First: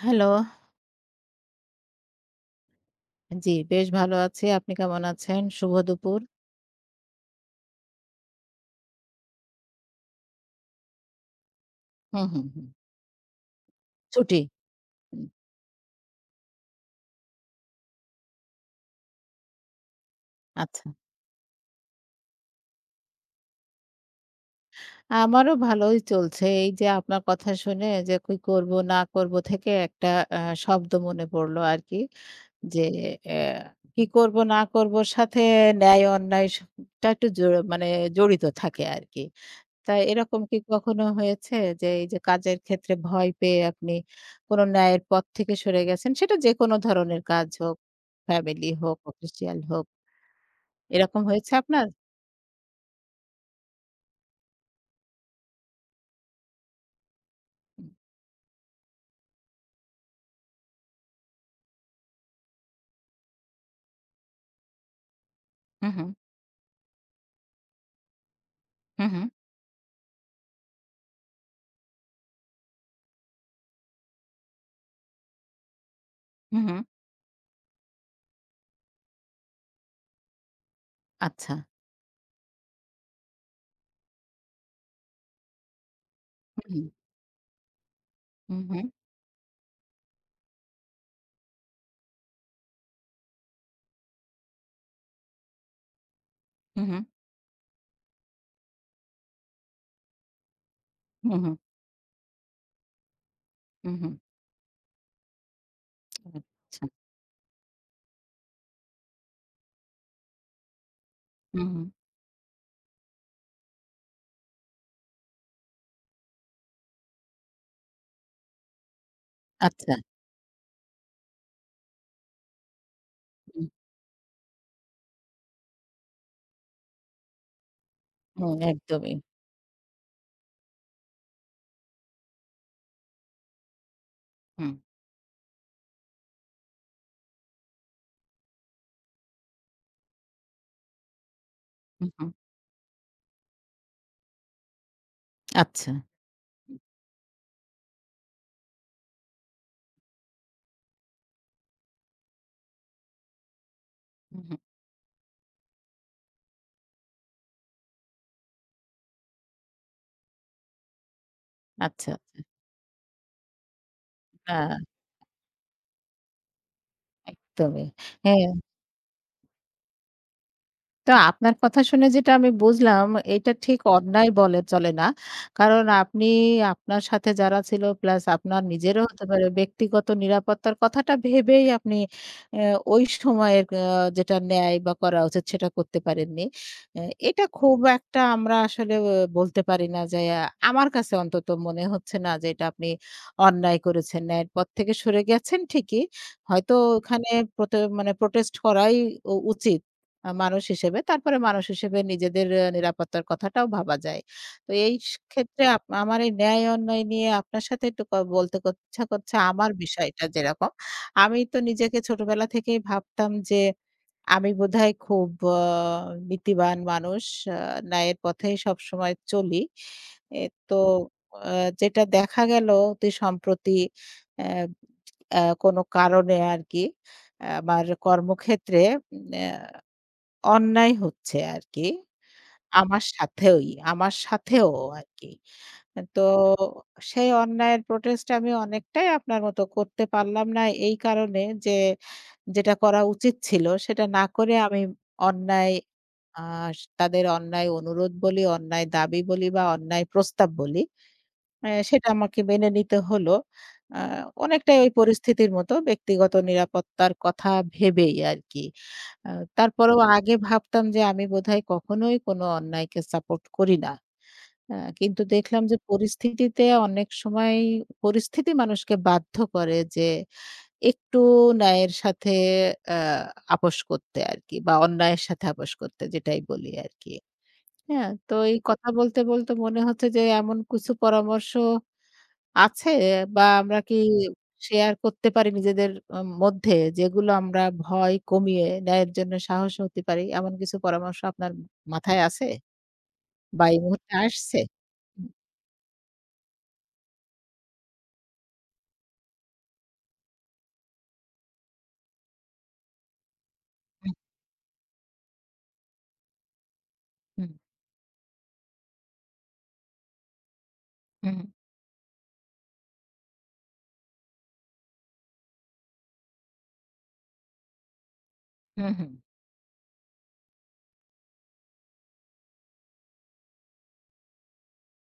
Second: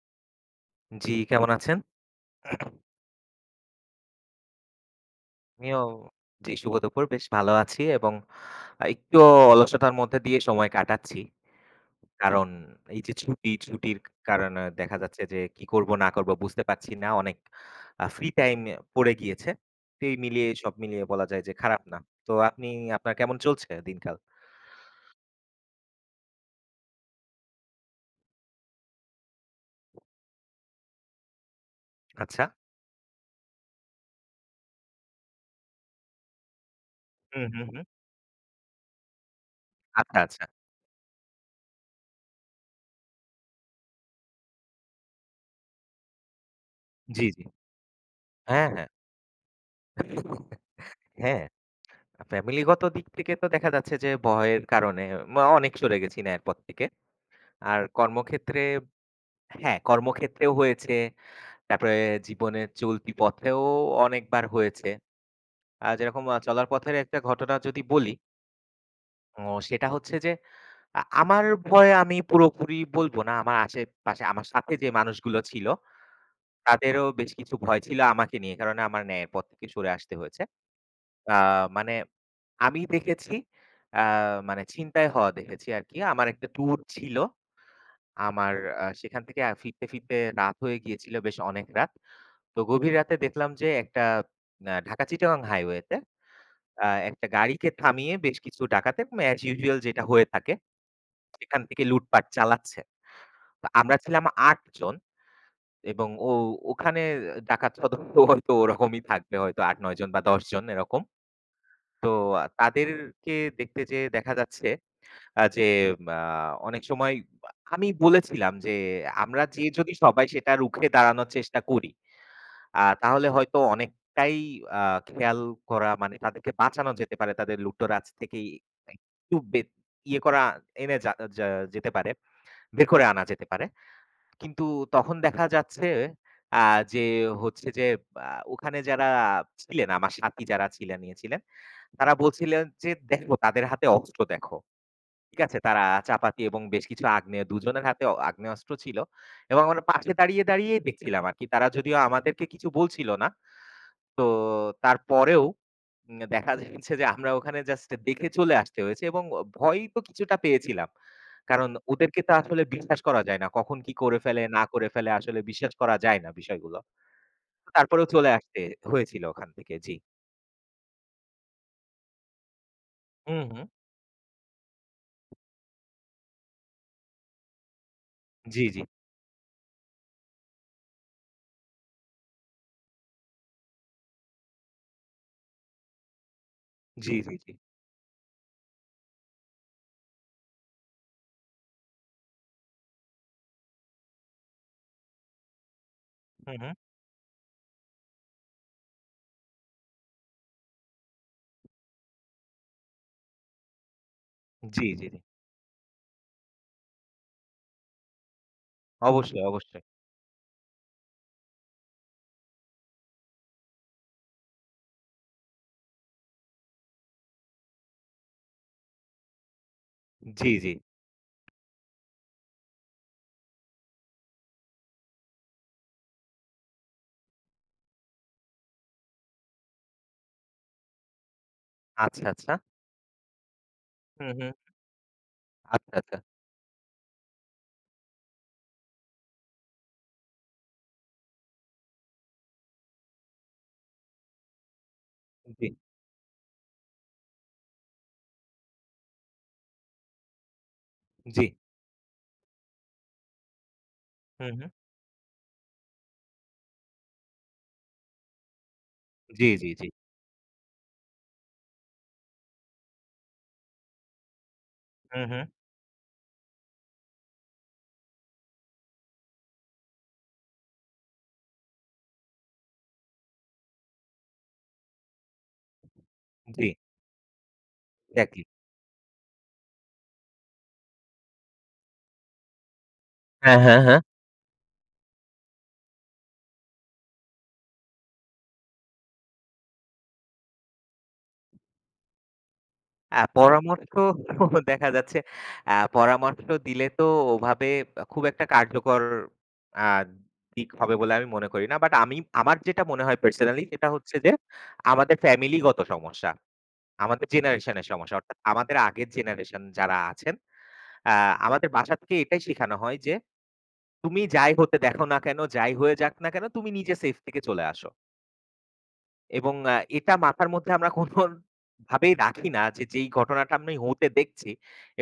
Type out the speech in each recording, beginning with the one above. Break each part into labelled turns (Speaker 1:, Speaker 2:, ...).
Speaker 1: Hello.
Speaker 2: জি, কেমন আছেন?
Speaker 1: জি, বেশ ভালো আছি। আপনি কেমন আছেন? শুভ
Speaker 2: আমিও
Speaker 1: দুপুর।
Speaker 2: জি, শুভ দুপুর। বেশ ভালো আছি এবং একটু অলসতার মধ্যে দিয়ে সময় কাটাচ্ছি।
Speaker 1: হুম, হুম,
Speaker 2: কারণ
Speaker 1: হুম।
Speaker 2: এই যে ছুটি, ছুটির
Speaker 1: ছুটি।
Speaker 2: কারণে দেখা
Speaker 1: হুম,
Speaker 2: যাচ্ছে যে কি করব না করব বুঝতে পারছি না। অনেক ফ্রি টাইম পড়ে গিয়েছে। তো এই মিলিয়ে সব
Speaker 1: আচ্ছা।
Speaker 2: মিলিয়ে বলা যায় যে খারাপ না। তো আপনি আপনার কেমন চলছে দিনকাল?
Speaker 1: আমারও ভালোই চলছে। এই যে আপনার কথা শুনে যে কি করব না করব থেকে একটা আ শব্দ মনে পড়ল আরকি।
Speaker 2: আচ্ছা।
Speaker 1: যে অ্যা কি করব না করব সাথে ন্যায় অন্যায় টা একটু
Speaker 2: হুম, হুম, হুম।
Speaker 1: মানে জড়িত থাকে আরকি। তা
Speaker 2: আচ্ছা,
Speaker 1: এরকম
Speaker 2: আচ্ছা।
Speaker 1: কি কখনো হয়েছে যে এই যে কাজের ক্ষেত্রে ভয় পেয়ে আপনি কোনো ন্যায়ের পথ থেকে সরে গেছেন? সেটা যেকোনো ধরনের
Speaker 2: জি, জি।
Speaker 1: কাজ হোক,
Speaker 2: হ্যাঁ,
Speaker 1: ফ্যামিলি
Speaker 2: হ্যাঁ।
Speaker 1: হোক, অফিসিয়াল হোক। এরকম
Speaker 2: হ্যাঁ,
Speaker 1: হয়েছে আপনার?
Speaker 2: ফ্যামিলিগত দিক থেকে তো দেখা যাচ্ছে যে ভয়ের কারণে অনেক সরে গেছি ন্যায়ের পথ থেকে। আর কর্মক্ষেত্রে হ্যাঁ, কর্মক্ষেত্রেও হয়েছে। তারপরে জীবনের চলতি পথেও অনেকবার হয়েছে।
Speaker 1: হু, হু,
Speaker 2: যেরকম চলার পথের একটা ঘটনা যদি বলি,
Speaker 1: হু, হু,
Speaker 2: অ সেটা হচ্ছে যে আমার ভয়ে আমি পুরোপুরি বলব না। আমার আশেপাশে আমার সাথে যে মানুষগুলো ছিল,
Speaker 1: হু, হু।
Speaker 2: তাদেরও বেশ কিছু ভয় ছিল আমাকে নিয়ে। কারণ আমার ন্যায়ের পথ থেকে সরে আসতে হয়েছে। আ
Speaker 1: আচ্ছা।
Speaker 2: মানে আমি দেখেছি আ মানে ছিনতাই হওয়া দেখেছি আরকি। আমার একটা ট্যুর
Speaker 1: হুম,
Speaker 2: ছিল। আমার
Speaker 1: হুম, হুম,
Speaker 2: সেখান থেকে ফিরতে রাত হয়ে গিয়েছিল বেশ অনেক রাত। তো গভীর রাতে দেখলাম যে একটা ঢাকা-চিটাগং হাইওয়েতে
Speaker 1: হুম, হুম,
Speaker 2: একটা গাড়িকে থামিয়ে বেশ কিছু ডাকাতের as usual যেটা হয়ে থাকে
Speaker 1: হুম,
Speaker 2: সেখান থেকে লুটপাট চালাচ্ছে। তো
Speaker 1: হুম,
Speaker 2: আমরা
Speaker 1: হুম,
Speaker 2: ছিলাম ৮ জন এবং
Speaker 1: হুম। আচ্ছা।
Speaker 2: ওখানে ডাকাত সদস্য হয়তো ওরকমই থাকবে হয়তো ৮-৯ জন বা ১০ জন এরকম।
Speaker 1: হুম, হুম।
Speaker 2: তো তাদেরকে দেখতে যেয়ে দেখা যাচ্ছে আ যে আ অনেক সময় আমি বলেছিলাম যে, আমরা যেয়ে
Speaker 1: আচ্ছা।
Speaker 2: যদি সবাই সেটা রুখে দাঁড়ানোর চেষ্টা করি, তাহলে
Speaker 1: হুম,
Speaker 2: হয়তো
Speaker 1: হুম।
Speaker 2: অনেকটাই আ খেয়াল করা মানে তাদেরকে বাঁচানো যেতে পারে। তাদের লুটোরাজ থেকে
Speaker 1: হুম, একদমই।
Speaker 2: একটু বে ইয়ে করা এনে যা যা যেতে পারে, বের করে আনা যেতে পারে। কিন্তু
Speaker 1: হুম,
Speaker 2: তখন দেখা যাচ্ছে আ যে হচ্ছে যে আ ওখানে যারা ছিলেন, আমার সাথী যারা ছিলেন, ইয়ে ছিলেন,
Speaker 1: হুম,
Speaker 2: তারা
Speaker 1: হুম।
Speaker 2: বলছিলেন যে, "দেখো তাদের হাতে অস্ত্র দেখো।" ঠিক আছে? তারা
Speaker 1: আচ্ছা।
Speaker 2: চাপাতি এবং বেশ কিছু ২ জনের হাতে আগ্নেয়াস্ত্র ছিল এবং আমরা পাশে দাঁড়িয়েই দেখছিলাম আরকি। তারা যদিও আমাদেরকে কিছু বলছিল না। তো
Speaker 1: হুম, হুম।
Speaker 2: তারপরেও দেখা যাচ্ছে যে আমরা ওখানে জাস্ট দেখে চলে আসতে হয়েছে এবং ভয় তো কিছুটা পেয়েছিলাম। কারণ
Speaker 1: আচ্ছা,
Speaker 2: ওদেরকে তো
Speaker 1: আচ্ছা।
Speaker 2: আসলে বিশ্বাস করা যায় না। কখন কি করে ফেলে, না
Speaker 1: না,
Speaker 2: করে ফেলে আসলে বিশ্বাস করা যায় না বিষয়গুলো।
Speaker 1: একদমই।
Speaker 2: তারপরেও চলে
Speaker 1: হ্যাঁ।
Speaker 2: আসতে হয়েছিল ওখান থেকে। জি।
Speaker 1: তো আপনার কথা শুনে যেটা আমি বুঝলাম,
Speaker 2: হুম,
Speaker 1: এটা
Speaker 2: হুম।
Speaker 1: ঠিক অন্যায় বলে চলে না। কারণ আপনি আপনার সাথে যারা ছিল প্লাস আপনার
Speaker 2: জি, জি।
Speaker 1: নিজেরও হতে পারে ব্যক্তিগত নিরাপত্তার কথাটা ভেবেই আপনি অ্যা ওই সময়ের যেটা ন্যায় বা করা উচিত সেটা করতে পারেননি। অ্যা
Speaker 2: জি, জি,
Speaker 1: এটা
Speaker 2: জি।
Speaker 1: খুব একটা আমরা আসলে বলতে পারি না যে আহ, আমার কাছে অন্তত মনে হচ্ছে না যে এটা আপনি অন্যায় করেছেন। ন্যায়ের পথ থেকে সরে গেছেন ঠিকই।
Speaker 2: হুম, হুম।
Speaker 1: হয়তো ওখানে মানে প্রোটেস্ট করাই উচিত। আ মানুষ হিসেবে। তারপরে মানুষ হিসেবে নিজেদের নিরাপত্তার কথাটাও ভাবা যায়। তো
Speaker 2: জি,
Speaker 1: এই
Speaker 2: জি, জি।
Speaker 1: ক্ষেত্রে আমার এই ন্যায় অন্যায় নিয়ে আপনার সাথে একটু বলতে ইচ্ছা করছে
Speaker 2: অবশ্যই,
Speaker 1: আমার
Speaker 2: অবশ্যই।
Speaker 1: বিষয়টা যেরকম। আমি তো নিজেকে ছোটবেলা থেকেই ভাবতাম যে আমি বোধহয় খুব আ নীতিবান মানুষ। আ ন্যায়ের পথেই সবসময় চলি। এ
Speaker 2: জি, জি।
Speaker 1: তো আ যেটা দেখা গেল অতি সম্প্রতি অ্যা আ কোনো কারণে আরকি আমার কর্মক্ষেত্রে উম অ্যা অন্যায় হচ্ছে আরকি।
Speaker 2: আচ্ছা, আচ্ছা।
Speaker 1: আমার সাথেওই, আমার
Speaker 2: হুম, হুম।
Speaker 1: সাথেও আরকি।
Speaker 2: আচ্ছা, আচ্ছা।
Speaker 1: তো সেই অন্যায়ের প্রোটেস্ট আমি অনেকটাই আপনার মতো করতে পারলাম না এই কারণে যে, যেটা করা উচিত ছিল সেটা না করে আমি
Speaker 2: জি,
Speaker 1: অন্যায় আ তাদের অন্যায় অনুরোধ বলি, অন্যায় দাবি বলি বা অন্যায় প্রস্তাব বলি,
Speaker 2: জি।
Speaker 1: সেটা আমাকে মেনে নিতে হলো। আ
Speaker 2: হুম, হুম।
Speaker 1: অনেকটাই ওই পরিস্থিতির মতো ব্যক্তিগত নিরাপত্তার কথা ভেবেই আরকি। আ
Speaker 2: জি, জি, জি।
Speaker 1: তারপরেও আগে ভাবতাম যে আমি বোধহয় কখনোই কোনো অন্যায়কে সাপোর্ট করি না। আ কিন্তু
Speaker 2: হুম, হুম।
Speaker 1: দেখলাম যে পরিস্থিতিতে অনেক সময় পরিস্থিতি মানুষকে বাধ্য করে যে একটু ন্যায়ের সাথে আ আপোস করতে আরকি বা অন্যায়ের সাথে আপোস করতে যেটাই
Speaker 2: জি,
Speaker 1: বলি আরকি। হ্যাঁ? তো
Speaker 2: এক্সাক্টলি।
Speaker 1: এই কথা বলতে মনে হচ্ছে যে এমন কিছু পরামর্শ আছে বা
Speaker 2: হ্যাঁ,
Speaker 1: আমরা
Speaker 2: হ্যাঁ,
Speaker 1: কি
Speaker 2: হ্যাঁ।
Speaker 1: শেয়ার করতে পারি নিজেদের মধ্যে যেগুলো আমরা ভয় কমিয়ে ন্যায়ের জন্য সাহসী হতে পারি? এমন কিছু পরামর্শ আপনার মাথায় আছে বা এই
Speaker 2: পরামর্শ
Speaker 1: মুহূর্তে আসছে?
Speaker 2: দেখা যাচ্ছে
Speaker 1: হুম,
Speaker 2: পরামর্শ দিলে তো ওভাবে খুব একটা কার্যকর আ দিক হবে বলে আমি মনে করি না। বাট আমার যেটা মনে হয় পার্সোনালি সেটা
Speaker 1: হুম,
Speaker 2: হচ্ছে যে আমাদের ফ্যামিলিগত সমস্যা। আমাদের
Speaker 1: হুম,
Speaker 2: জেনারেশনের সমস্যা। অর্থাৎ আমাদের আগের জেনারেশন যারা আছেন আ আমাদের বাসা থেকে এটাই শেখানো হয় যে তুমি যাই হতে দেখো না কেন, যাই হয়ে যাক না কেন, তুমি নিজে সেফ থেকে চলে আসো।
Speaker 1: হুম, হুম,
Speaker 2: এবং এটা মাথার মধ্যে আমরা কোনভাবেই রাখি না যে, যেই ঘটনাটা আমি হতে দেখছি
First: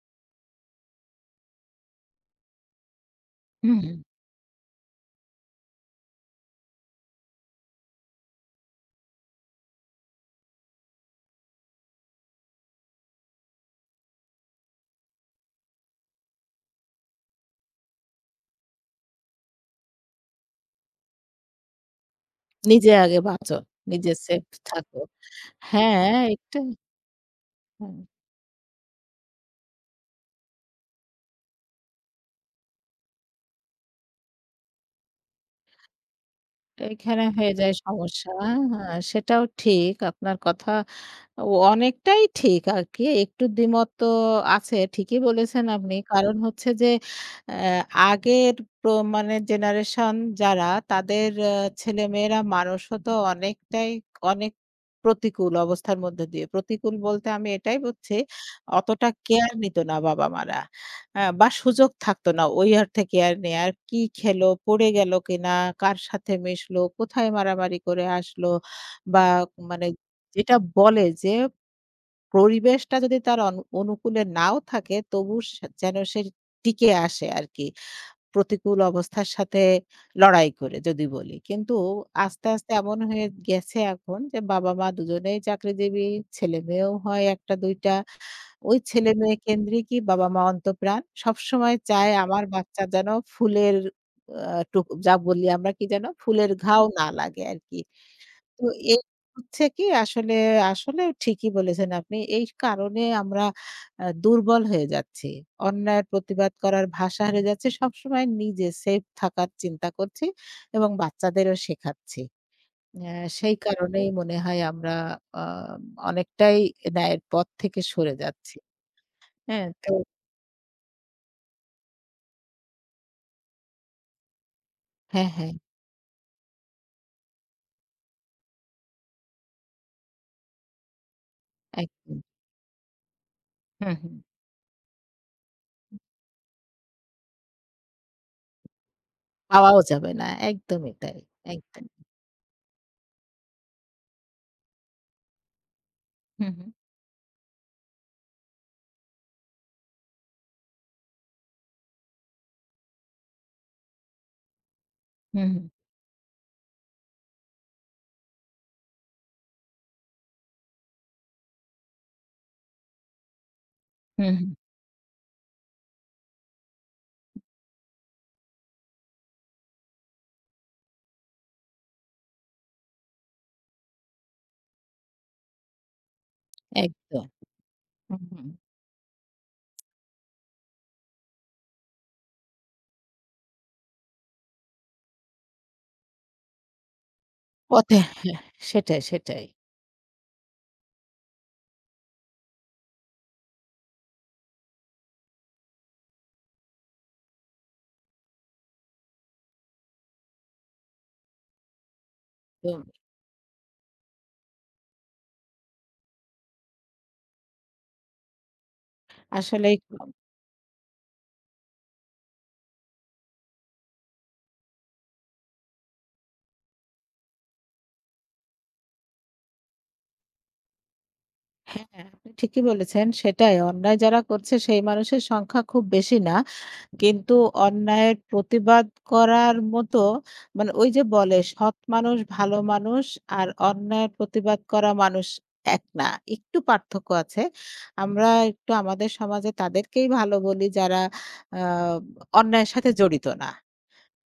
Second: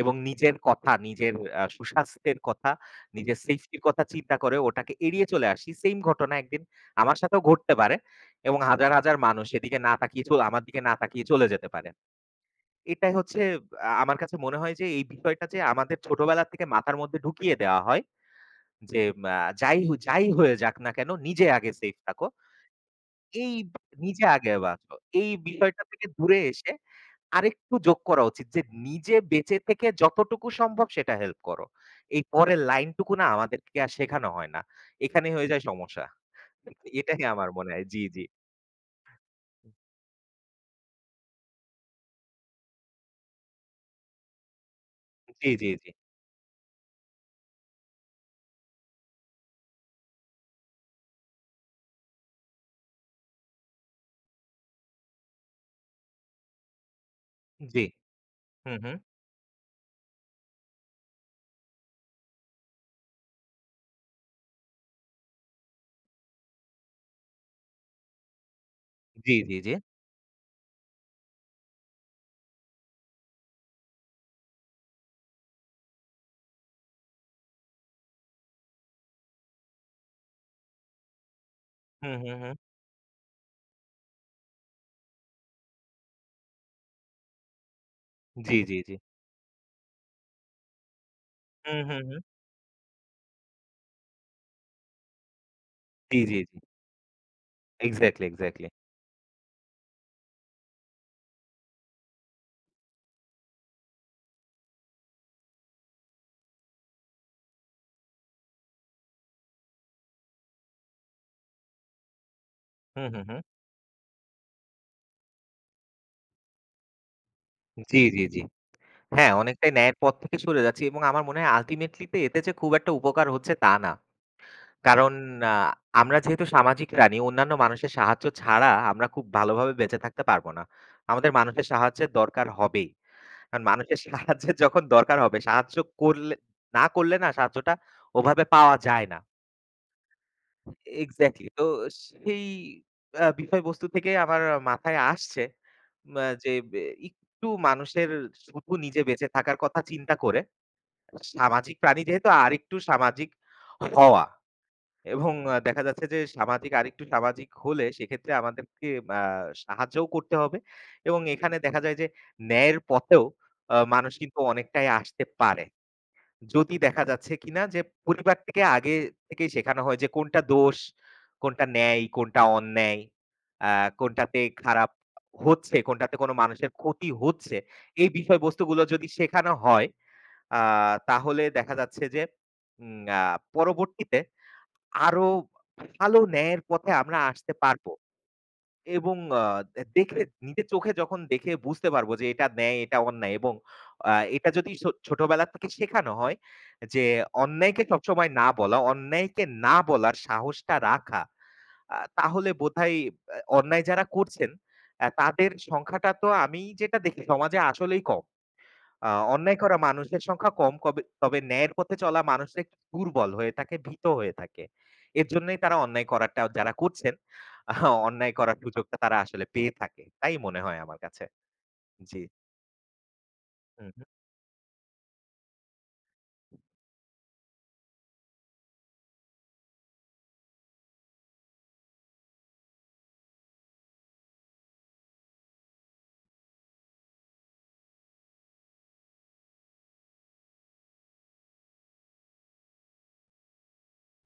Speaker 2: এবং নিজের কথা, নিজের সুস্বাস্থ্যের কথা, নিজের
Speaker 1: হুম,
Speaker 2: সেফটির
Speaker 1: হুম।
Speaker 2: কথা চিন্তা করে ওটাকে এড়িয়ে চলে আসি। সেইম ঘটনা একদিন আমার সাথেও ঘটতে পারে এবং হাজার হাজার মানুষ এদিকে না তাকিয়ে চলে আমার দিকে না তাকিয়ে চলে যেতে পারে। এটাই হচ্ছে আমার কাছে মনে হয় যে, এই বিষয়টা যে আমাদের ছোটবেলা থেকে মাথার মধ্যে ঢুকিয়ে দেওয়া হয় যে আ যাই হয়ে যাক না কেন নিজে আগে সেফ থাকো।
Speaker 1: নিজে আগে
Speaker 2: এই
Speaker 1: বাঁচো, নিজে
Speaker 2: নিজে
Speaker 1: সেফ
Speaker 2: আগে বাঁচো।
Speaker 1: থাকো।
Speaker 2: এই বিষয়টা থেকে
Speaker 1: হ্যাঁ,
Speaker 2: দূরে
Speaker 1: এটা
Speaker 2: এসে আরেকটু
Speaker 1: হুম।
Speaker 2: যোগ করা উচিত যে নিজে বেঁচে থেকে যতটুকু সম্ভব সেটা হেল্প করো। এই পরের লাইনটুকু না আমাদেরকে আর শেখানো হয় না। এখানেই হয়ে যায় সমস্যা। এটাই
Speaker 1: এখানে
Speaker 2: আমার
Speaker 1: হয়ে
Speaker 2: মনে
Speaker 1: যায়
Speaker 2: হয়। জি, জি।
Speaker 1: সমস্যা। হ্যাঁ, সেটাও ঠিক। আপনার কথা ও অনেকটাই ঠিক আরকি। একটু দ্বিমত তো আছে। ঠিকই
Speaker 2: জি,
Speaker 1: বলেছেন
Speaker 2: জি, জি।
Speaker 1: আপনি। কারণ হচ্ছে যে অ্যা আগের প্র মানে জেনারেশন যারা তাদের ছেলেমেয়েরা মানুষ হতো অনেকটাই অনেক প্রতিকূল অবস্থার মধ্যে দিয়ে। প্রতিকূল বলতে আমি এটাই
Speaker 2: জি।
Speaker 1: বুঝছি,
Speaker 2: হুম, হুম।
Speaker 1: অতটা কেয়ার নিত না বাবা-মারা। বা সুযোগ থাকতো না ওই অর্থে কেয়ার নেয়ার। কি খেলো? পড়ে গেল কিনা? কার সাথে মিশলো? কোথায় মারামারি করে আসলো? বা
Speaker 2: জি, জি, জি।
Speaker 1: মানে যেটা বলে যে পরিবেশটা যদি তার অনুকূলে নাও থাকে তবু সে যেন টিকে আসে আরকি। প্রতিকূল অবস্থার সাথে লড়াই করে যদি বলি। কিন্তু
Speaker 2: হুম, হুম,
Speaker 1: আস্তে,
Speaker 2: হুম।
Speaker 1: আস্তে এমন হয়ে গেছে এখন যে বাবা-মা দুজনেই চাকরিজীবী, ছেলেমেয়েও হয় ১ টা ২ টা।
Speaker 2: জি,
Speaker 1: ওই
Speaker 2: জি, জি।
Speaker 1: ছেলেমেয়ে কেন্দ্রিকই বাবা-মা অন্তঃপ্রাণ। সবসময়
Speaker 2: হুম, হুম,
Speaker 1: চায়
Speaker 2: হুম।
Speaker 1: আমার বাচ্চা যেন ফুলের আ টুক যা বলি আমরা কি যেন?
Speaker 2: জি, জি,
Speaker 1: ফুলের
Speaker 2: জি।
Speaker 1: ঘাও না লাগে আরকি।
Speaker 2: এক্সাক্টলি,
Speaker 1: তো
Speaker 2: এক্সাক্টলি।
Speaker 1: এই হচ্ছে কি আসলে, আসলে ঠিকই বলেছেন আপনি। এই কারণে আমরা দুর্বল হয়ে যাচ্ছি। অন্যায়ের প্রতিবাদ করার ভাষা হারিয়ে যাচ্ছে। সবসময় নিজে সেফ থাকার চিন্তা করছি এবং বাচ্চাদেরও শেখাচ্ছি।
Speaker 2: হুম,
Speaker 1: আ
Speaker 2: হুম, হুম।
Speaker 1: সেই কারণেই মনে হয় আমরা আ অনেকটাই ন্যায়ের পথ থেকে
Speaker 2: জি,
Speaker 1: সরে
Speaker 2: জি, জি।
Speaker 1: যাচ্ছি।
Speaker 2: হ্যাঁ,
Speaker 1: হ্যাঁ,
Speaker 2: অনেকটাই
Speaker 1: তো
Speaker 2: ন্যায়ের পথ থেকে সরে যাচ্ছি এবং আমার মনে হয় আল্টিমেটলি তে এতে যে খুব একটা উপকার হচ্ছে তা না। কারণ
Speaker 1: হ্যাঁ, হ্যাঁ,
Speaker 2: আ আমরা যেহেতু সামাজিক প্রাণী, অন্যান্য মানুষের সাহায্য ছাড়া আমরা খুব ভালোভাবে বেঁচে থাকতে পারব না। আমাদের মানুষের সাহায্যের
Speaker 1: একদম।
Speaker 2: দরকার হবেই। কারণ
Speaker 1: হুম,
Speaker 2: মানুষের
Speaker 1: হুম।
Speaker 2: সাহায্যের যখন দরকার হবে, সাহায্য করলে না করলে সাহায্যটা ওভাবে পাওয়া যায় না।
Speaker 1: পাওয়াও যাবে না। একদমই তাই।
Speaker 2: এক্সাক্টলি। তো
Speaker 1: একদম।
Speaker 2: সেই বিষয়বস্তু থেকে আমার মাথায় আসছে
Speaker 1: হুম, হুম।
Speaker 2: একটু মানুষের শুধু নিজে বেঁচে থাকার কথা চিন্তা করে সামাজিক প্রাণী যেহেতু আরেকটু সামাজিক হওয়া এবং
Speaker 1: হুম, হুম।
Speaker 2: দেখা যাচ্ছে যে আরেকটু সামাজিক হলে সেক্ষেত্রে আমাদেরকে আ সাহায্যও করতে হবে এবং এখানে দেখা যায় যে ন্যায়ের পথেও মানুষ
Speaker 1: হুম,
Speaker 2: কিন্তু
Speaker 1: হুম।
Speaker 2: অনেকটাই আসতে পারে। যদি দেখা যাচ্ছে কিনা যে পরিবার থেকে আগে থেকেই শেখানো হয় যে কোনটা দোষ, কোনটা ন্যায়, কোনটা অন্যায়, আ কোনটাতে খারাপ হচ্ছে, কোনটাতে কোনো মানুষের ক্ষতি
Speaker 1: একদম।
Speaker 2: হচ্ছে। এই
Speaker 1: হুম, হুম।
Speaker 2: বিষয়বস্তুগুলো যদি শেখানো হয় আ তাহলে দেখা যাচ্ছে যে উম আ পরবর্তীতে আরো ভালো ন্যায়ের পথে আমরা আসতে পারবো
Speaker 1: পথে হ্যাঁ, সেটাই,
Speaker 2: এবং
Speaker 1: সেটাই।
Speaker 2: দেখে নিজের চোখে যখন দেখে বুঝতে পারবো যে এটা ন্যায়, এটা অন্যায় এবং আ এটা যদি ছোটবেলা থেকে শেখানো হয় যে অন্যায়কে সবসময় না বলা, অন্যায়কে না বলার সাহসটা রাখা, তাহলে
Speaker 1: তো
Speaker 2: বোধহয় আহ, অন্যায় যারা করছেন তাদের সংখ্যাটা তো আমি যেটা দেখি সমাজে আসলেই কম। আ অন্যায়
Speaker 1: আসলেই
Speaker 2: করা মানুষের সংখ্যা কম কবে তবে ন্যায়ের পথে চলা মানুষরা একটু দুর্বল হয়ে থাকে, ভীত হয়ে থাকে। এর জন্যই তারা অন্যায় করাটা যারা করছেন, আ অন্যায় করার সুযোগটা তারা আসলে পেয়ে থাকে। তাই মনে হয় আমার কাছে।
Speaker 1: হ্যাঁ,
Speaker 2: জি।
Speaker 1: আপনি ঠিকই বলেছেন। সেটাই
Speaker 2: হুম,
Speaker 1: অন্যায়
Speaker 2: হুম।
Speaker 1: যারা করছে সেই মানুষের সংখ্যা খুব বেশি না। কিন্তু অন্যায়ের প্রতিবাদ করার মতো মানে ওই যে বলে সৎ মানুষ, ভালো মানুষ আর অন্যায়ের প্রতিবাদ করা মানুষ এক না। একটু পার্থক্য আছে। আমরা একটু আমাদের সমাজে তাদেরকেই ভালো বলি যারা আ অন্যায়ের সাথে জড়িত না।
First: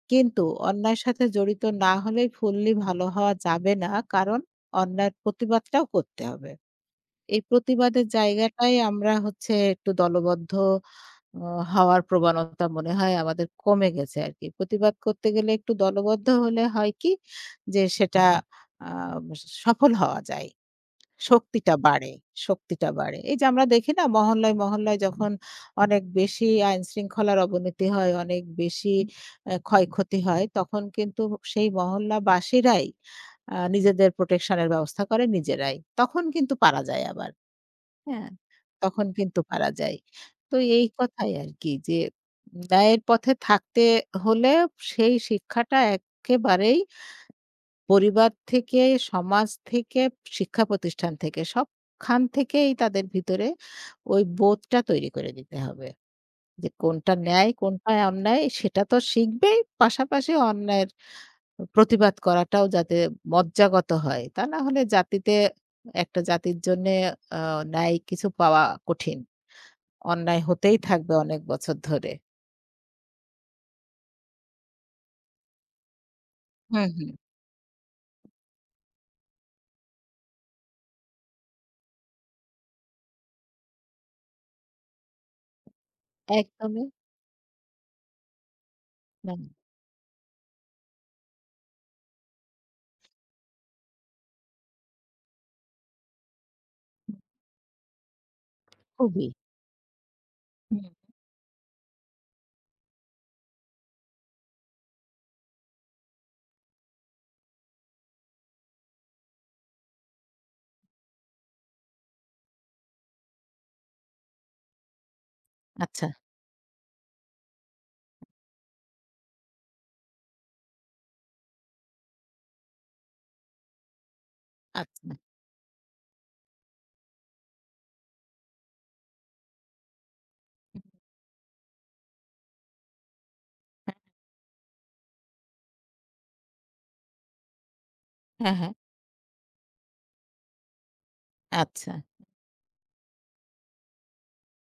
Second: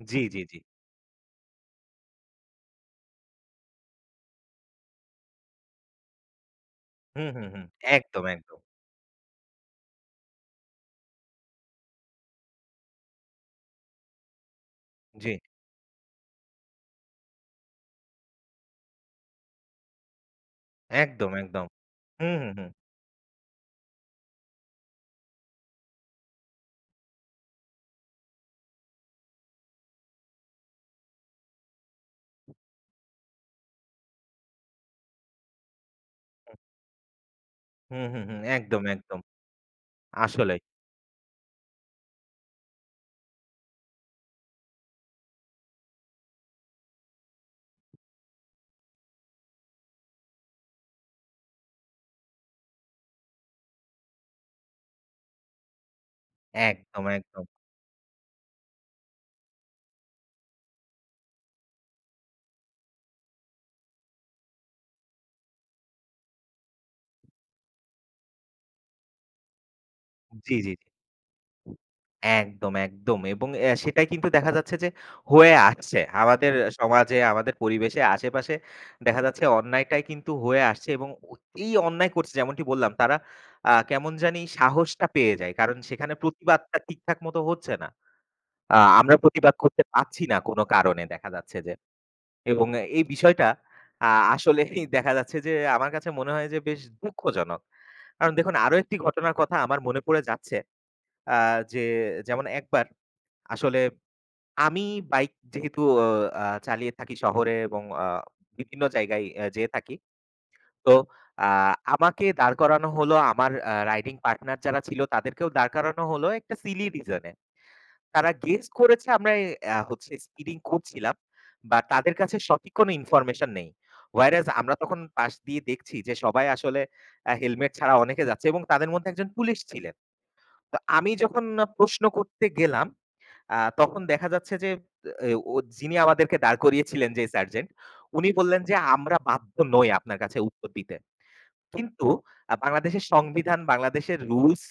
Speaker 2: জি,
Speaker 1: কিন্তু
Speaker 2: জি, জি।
Speaker 1: অন্যায়ের সাথে জড়িত না হলেই ফুললি ভালো হওয়া যাবে না। কারণ অন্যায়ের প্রতিবাদটাও করতে হবে।
Speaker 2: হুম,
Speaker 1: এই
Speaker 2: হুম, হুম।
Speaker 1: প্রতিবাদের
Speaker 2: একদম, একদম।
Speaker 1: জায়গাটাই আমরা হচ্ছে একটু দলবদ্ধ অ হওয়ার প্রবণতা মনে হয় আমাদের কমে গেছে আরকি। প্রতিবাদ করতে
Speaker 2: জি।
Speaker 1: গেলে একটু দলবদ্ধ হলে হয় কি যে সেটা আ সফল হওয়া যায়।
Speaker 2: একদম, একদম।
Speaker 1: শক্তিটা বাড়ে,
Speaker 2: হুম, হুম, হুম।
Speaker 1: শক্তিটা বাড়ে। এই যে আমরা দেখি না মহল্লায়, মহল্লায় যখন অনেক বেশি আইনশৃঙ্খলার অবনতি হয়, অনেক বেশি ক্ষয়ক্ষতি হয় তখন কিন্তু সেই মহল্লাবাসীরাই নিজেদের প্রোটেকশন এর ব্যবস্থা করে নিজেরাই। তখন কিন্তু পারা যায় আবার।
Speaker 2: হুম, হুম,
Speaker 1: হ্যাঁ?
Speaker 2: হুম। একদম,
Speaker 1: তখন
Speaker 2: একদম।
Speaker 1: কিন্তু পারা যায়। তো
Speaker 2: আসলেই।
Speaker 1: এই কথাই আরকি যে ন্যায়ের পথে থাকতে হলে সেই শিক্ষাটা একেবারেই পরিবার থেকে, সমাজ থেকে, শিক্ষা প্রতিষ্ঠান থেকে সবখান থেকেই তাদের ভিতরে ওই বোধটা তৈরি করে দিতে হবে। যে
Speaker 2: একদম,
Speaker 1: কোনটা
Speaker 2: একদম।
Speaker 1: ন্যায়, কোনটা অন্যায় সেটা তো শিখবেই। পাশাপাশি অন্যায়ের প্রতিবাদ করাটাও যাতে মজ্জাগত হয়। তা না হলে জাতিতে একটা জাতির জন্যে আ ন্যায় কিছু পাওয়া কঠিন। অন্যায়
Speaker 2: জি, জি।
Speaker 1: হতেই থাকবে অনেক বছর ধরে।
Speaker 2: একদম, একদম। এবং সেটাই কিন্তু দেখা যাচ্ছে যে হয়ে আসছে। আমাদের
Speaker 1: হুম, হুম।
Speaker 2: সমাজে, আমাদের পরিবেশে, আশেপাশে দেখা যাচ্ছে অন্যায়টাই কিন্তু হয়ে আসছে এবং এই অন্যায় করছে যেমনটি বললাম তারা কেমন জানি সাহসটা পেয়ে যায়। কারণ সেখানে প্রতিবাদটা
Speaker 1: একদমই
Speaker 2: ঠিকঠাক মতো হচ্ছে না। আমরা
Speaker 1: না,
Speaker 2: প্রতিবাদ করতে পারছি না কোনো কারণে দেখা যাচ্ছে যে। এবং এই বিষয়টা আ আসলেই দেখা যাচ্ছে যে আমার কাছে মনে হয় যে বেশ দুঃখজনক। কারণ দেখুন আরো একটি
Speaker 1: খুবই।
Speaker 2: ঘটনার কথা আমার মনে পড়ে যাচ্ছে।
Speaker 1: হুম।
Speaker 2: আ যে যেমন একবার আসলে আমি বাইক যেহেতু চালিয়ে থাকি শহরে এবং বিভিন্ন জায়গায় যেয়ে থাকি। তো আ আমাকে দাঁড় করানো হলো আমার রাইডিং পার্টনার যারা ছিল তাদেরকেও দাঁড় করানো
Speaker 1: আচ্ছা,
Speaker 2: হলো একটা সিলি রিজন এ। তারা গেস করেছে আমরা হচ্ছে স্পিডিং করছিলাম। বাট তাদের কাছে সঠিক কোনো ইনফরমেশন নেই। whereas আমরা তখন
Speaker 1: আচ্ছা।
Speaker 2: পাশ দিয়ে দেখছি যে সবাই আসলে হেলমেট ছাড়া অনেকে যাচ্ছে এবং তাদের মধ্যে একজন পুলিশ ছিলেন। তো আমি যখন প্রশ্ন করতে গেলাম আ তখন দেখা যাচ্ছে যে এ যিনি আমাদেরকে দাঁড় করিয়েছিলেন যে সার্জেন্ট, উনি
Speaker 1: হ্যাঁ,
Speaker 2: বললেন
Speaker 1: হ্যাঁ।
Speaker 2: যে, "আমরা বাধ্য নই আপনার কাছে উত্তর দিতে।"
Speaker 1: আচ্ছা।
Speaker 2: কিন্তু বাংলাদেশের সংবিধান, বাংলাদেশের রুলস,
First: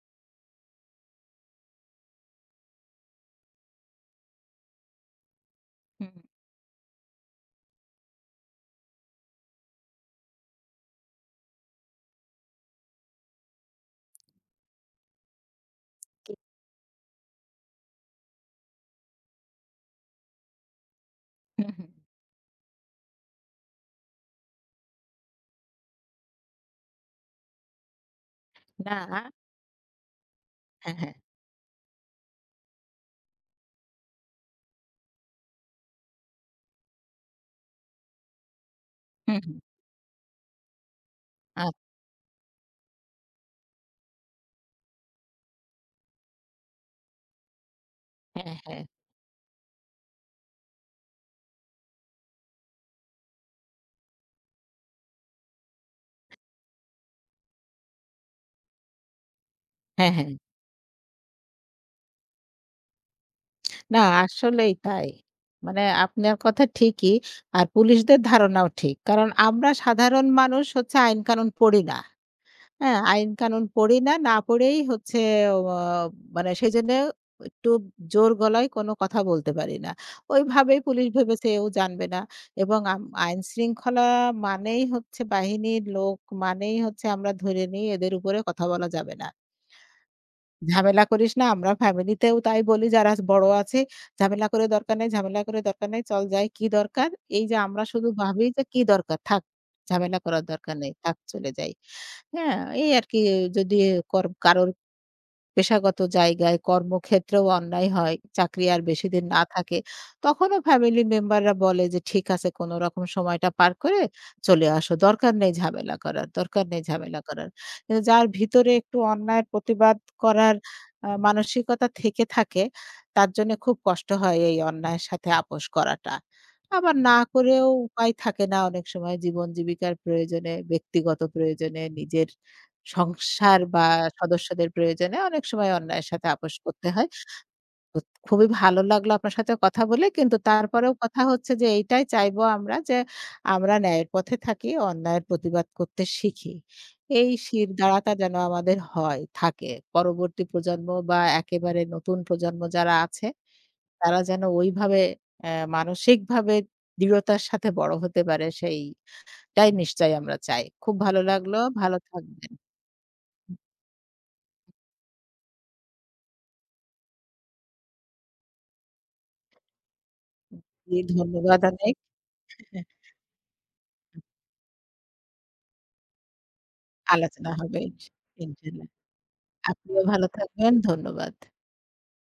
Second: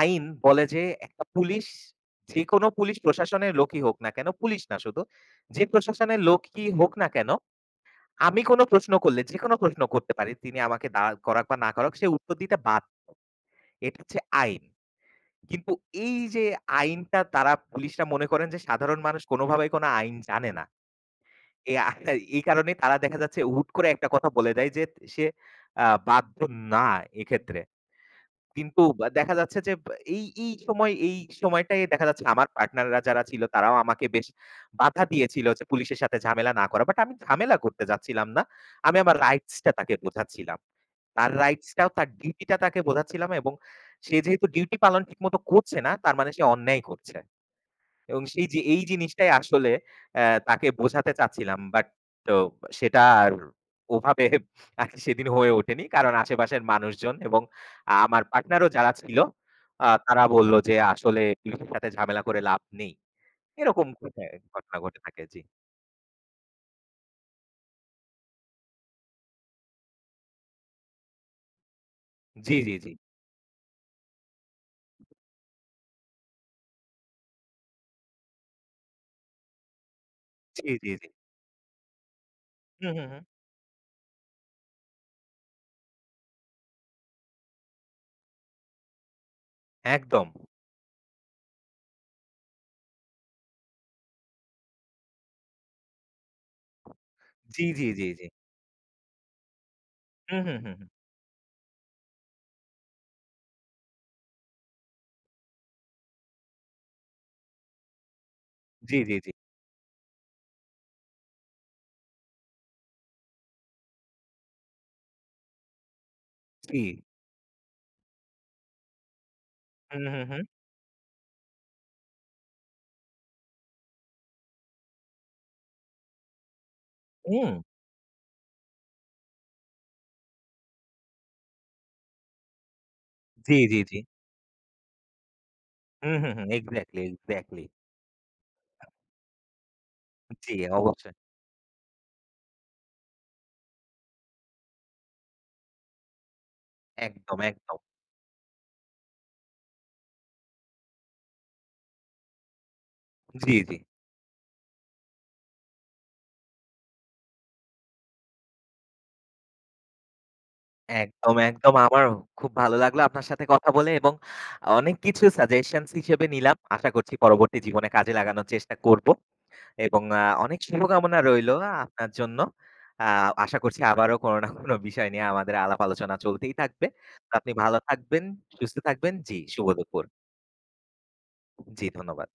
Speaker 2: আইন বলে যে একটা পুলিশ যেকোনো পুলিশ প্রশাসনের লোকই হোক না কেন, পুলিশ না শুধু, যে
Speaker 1: হুম,
Speaker 2: প্রশাসনের লোকই হোক না কেন, আমি কোনো প্রশ্ন করলে, যেকোনো প্রশ্ন করতে পারি। তিনি আমাকে দাঁড় করাক বা না করাক, সে উত্তর দিতে বাধ্য। এটা হচ্ছে আইন। কিন্তু এই
Speaker 1: কি
Speaker 2: যে আইনটা তারা পুলিশরা মনে করেন যে সাধারণ মানুষ কোনোভাবেই কোনো আইন জানে না।
Speaker 1: হুম,
Speaker 2: এ
Speaker 1: হুম।
Speaker 2: আ এই কারণে তারা দেখা যাচ্ছে হুট করে একটা কথা বলে দেয় যে সে বাধ্য না এক্ষেত্রে। কিন্তু
Speaker 1: না,
Speaker 2: দেখা যাচ্ছে যে
Speaker 1: হ্যাঁ, হ্যাঁ।
Speaker 2: এই সময়টাই দেখা যাচ্ছে আমার পার্টনাররা যারা ছিল তারাও আমাকে বেশ বাধা দিয়েছিল যে পুলিশের সাথে ঝামেলা না করা। বাট আমি ঝামেলা করতে যাচ্ছিলাম না। আমি আমার
Speaker 1: হুম, হুম।
Speaker 2: রাইটস টা তাকে বোঝাচ্ছিলাম। তার
Speaker 1: আ
Speaker 2: রাইটস টাও তার ডিউটি টা তাকে বোঝাচ্ছিলাম এবং সে যেহেতু ডিউটি পালন ঠিকমতো করছে না, তার মানে সে অন্যায় করছে। এবং সেই
Speaker 1: হ্যাঁ,
Speaker 2: যে এই
Speaker 1: হ্যাঁ,
Speaker 2: জিনিসটাই আসলে তাকে বোঝাতে চাচ্ছিলাম। বাট তো সেটা আর ওভাবে আরকি সেদিন হয়ে ওঠেনি। কারণ আশেপাশের মানুষজন এবং আমার পার্টনারও যারা ছিল,
Speaker 1: হ্যাঁ,
Speaker 2: তারা
Speaker 1: হ্যাঁ।
Speaker 2: বলল যে, "আসলে পুলিশের সাথে ঝামেলা করে লাভ নেই।" এরকম
Speaker 1: না
Speaker 2: ঘটে
Speaker 1: আসলেই
Speaker 2: ঘটনা ঘটে
Speaker 1: তাই।
Speaker 2: থাকে। জি।
Speaker 1: মানে আপনার কথা ঠিকই। আর পুলিশদের ধারণাও ঠিক। কারণ আমরা সাধারণ মানুষ হচ্ছে আইন কানুন পড়ি না।
Speaker 2: জি, জি, জি।
Speaker 1: হ্যাঁ, আইন-কানুন পড়ি না। না পড়েই হচ্ছে অ মানে সেজন্য একটু জোর গলায় কোনো কথা বলতে পারি না।
Speaker 2: জি,
Speaker 1: ওইভাবেই
Speaker 2: জি,
Speaker 1: পুলিশ
Speaker 2: জি।
Speaker 1: ভেবেছে ও জানবে না। এবং
Speaker 2: হুম, হুম, হুম।
Speaker 1: আইন-শৃঙ্খলা মানেই হচ্ছে বাহিনীর লোক মানেই হচ্ছে আমরা ধরে নিই এদের উপরে কথা বলা যাবে না।
Speaker 2: একদম।
Speaker 1: ঝামেলা করিস না। আমরা ফ্যামিলিতেও তাই বলি যারা বড় আছে, "ঝামেলা করে দরকার নেই, ঝামেলা করে দরকার নেই। চল যাই। কি দরকার?" এই যে
Speaker 2: জি,
Speaker 1: আমরা
Speaker 2: জি,
Speaker 1: শুধু
Speaker 2: জি, জি।
Speaker 1: ভাবি যে কি দরকার? থাক। ঝামেলা
Speaker 2: হুম,
Speaker 1: করার
Speaker 2: হুম, হুম,
Speaker 1: দরকার
Speaker 2: হুম।
Speaker 1: নেই। থাক চলে যাই। হ্যাঁ? এই আরকি যদি কারোর পেশাগত জায়গায়, কর্মক্ষেত্রেও অন্যায় হয়, চাকরি আর
Speaker 2: জি, জি,
Speaker 1: বেশিদিন
Speaker 2: জি।
Speaker 1: না থাকে, তখনও ফ্যামিলি মেম্বাররা বলে যে, "ঠিক আছে, কোনরকম সময়টা পার করে চলে আসো। দরকার নেই ঝামেলা করার, দরকার
Speaker 2: জি।
Speaker 1: নেই ঝামেলা করার।" কিন্তু যার ভিতরে একটু অন্যায়ের প্রতিবাদ
Speaker 2: হুম, হুম, হুম।
Speaker 1: করার মানসিকতা থেকে থাকে, তার জন্যে খুব কষ্ট হয় এই অন্যায়ের সাথে আপোস করাটা। আবার না
Speaker 2: হুম।
Speaker 1: করেও উপায় থাকে না অনেক সময় জীবন জীবিকার প্রয়োজনে, ব্যক্তিগত প্রয়োজনে, নিজের
Speaker 2: জি,
Speaker 1: সংসার
Speaker 2: জি,
Speaker 1: বা
Speaker 2: জি।
Speaker 1: সদস্যদের প্রয়োজনে অনেক সময় অন্যায়ের
Speaker 2: হুম,
Speaker 1: সাথে
Speaker 2: হুম, হুম।
Speaker 1: আপোস করতে
Speaker 2: এক্সাক্টলি,
Speaker 1: হয়।
Speaker 2: এক্সাক্টলি।
Speaker 1: খুবই ভালো লাগলো আপনার সাথে কথা বলে। কিন্তু
Speaker 2: জি,
Speaker 1: তারপরেও
Speaker 2: অবশ্যই।
Speaker 1: কথা হচ্ছে যে এইটাই চাইবো আমরা যে আমরা ন্যায়ের পথে থাকি, অন্যায়ের প্রতিবাদ করতে শিখি। এই
Speaker 2: একদম, একদম।
Speaker 1: শিরদাঁড়াটা যেন আমাদের হয়, থাকে। পরবর্তী প্রজন্ম বা একেবারে নতুন প্রজন্ম যারা আছে
Speaker 2: জি, জি।
Speaker 1: তারা যেন ওইভাবে অ্যা মানসিকভাবে দৃঢ়তার সাথে বড় হতে পারে সেইটাই নিশ্চয়ই আমরা চাই। খুব ভালো
Speaker 2: একদম,
Speaker 1: লাগলো।
Speaker 2: একদম।
Speaker 1: ভালো
Speaker 2: আমারও
Speaker 1: থাকবেন।
Speaker 2: খুব ভালো লাগলো আপনার সাথে কথা বলে এবং অনেক কিছু সাজেশনস হিসেবে নিলাম। আশা করছি পরবর্তী জীবনে কাজে লাগানোর চেষ্টা করব এবং অনেক
Speaker 1: জি,
Speaker 2: শুভকামনা রইলো
Speaker 1: ধন্যবাদ অনেক।
Speaker 2: আপনার জন্য।
Speaker 1: হ্যাঁ,
Speaker 2: আ আশা করছি আবারও কোনো না কোনো বিষয় নিয়ে আমাদের আলাপ আলোচনা চলতেই থাকবে। তো
Speaker 1: আলোচনা
Speaker 2: আপনি ভালো
Speaker 1: হবে
Speaker 2: থাকবেন, সুস্থ
Speaker 1: ইনশাল্লাহ।
Speaker 2: থাকবেন। জি, শুভ
Speaker 1: আপনিও
Speaker 2: দুপুর।
Speaker 1: ভালো থাকবেন। ধন্যবাদ।
Speaker 2: জি, ধন্যবাদ।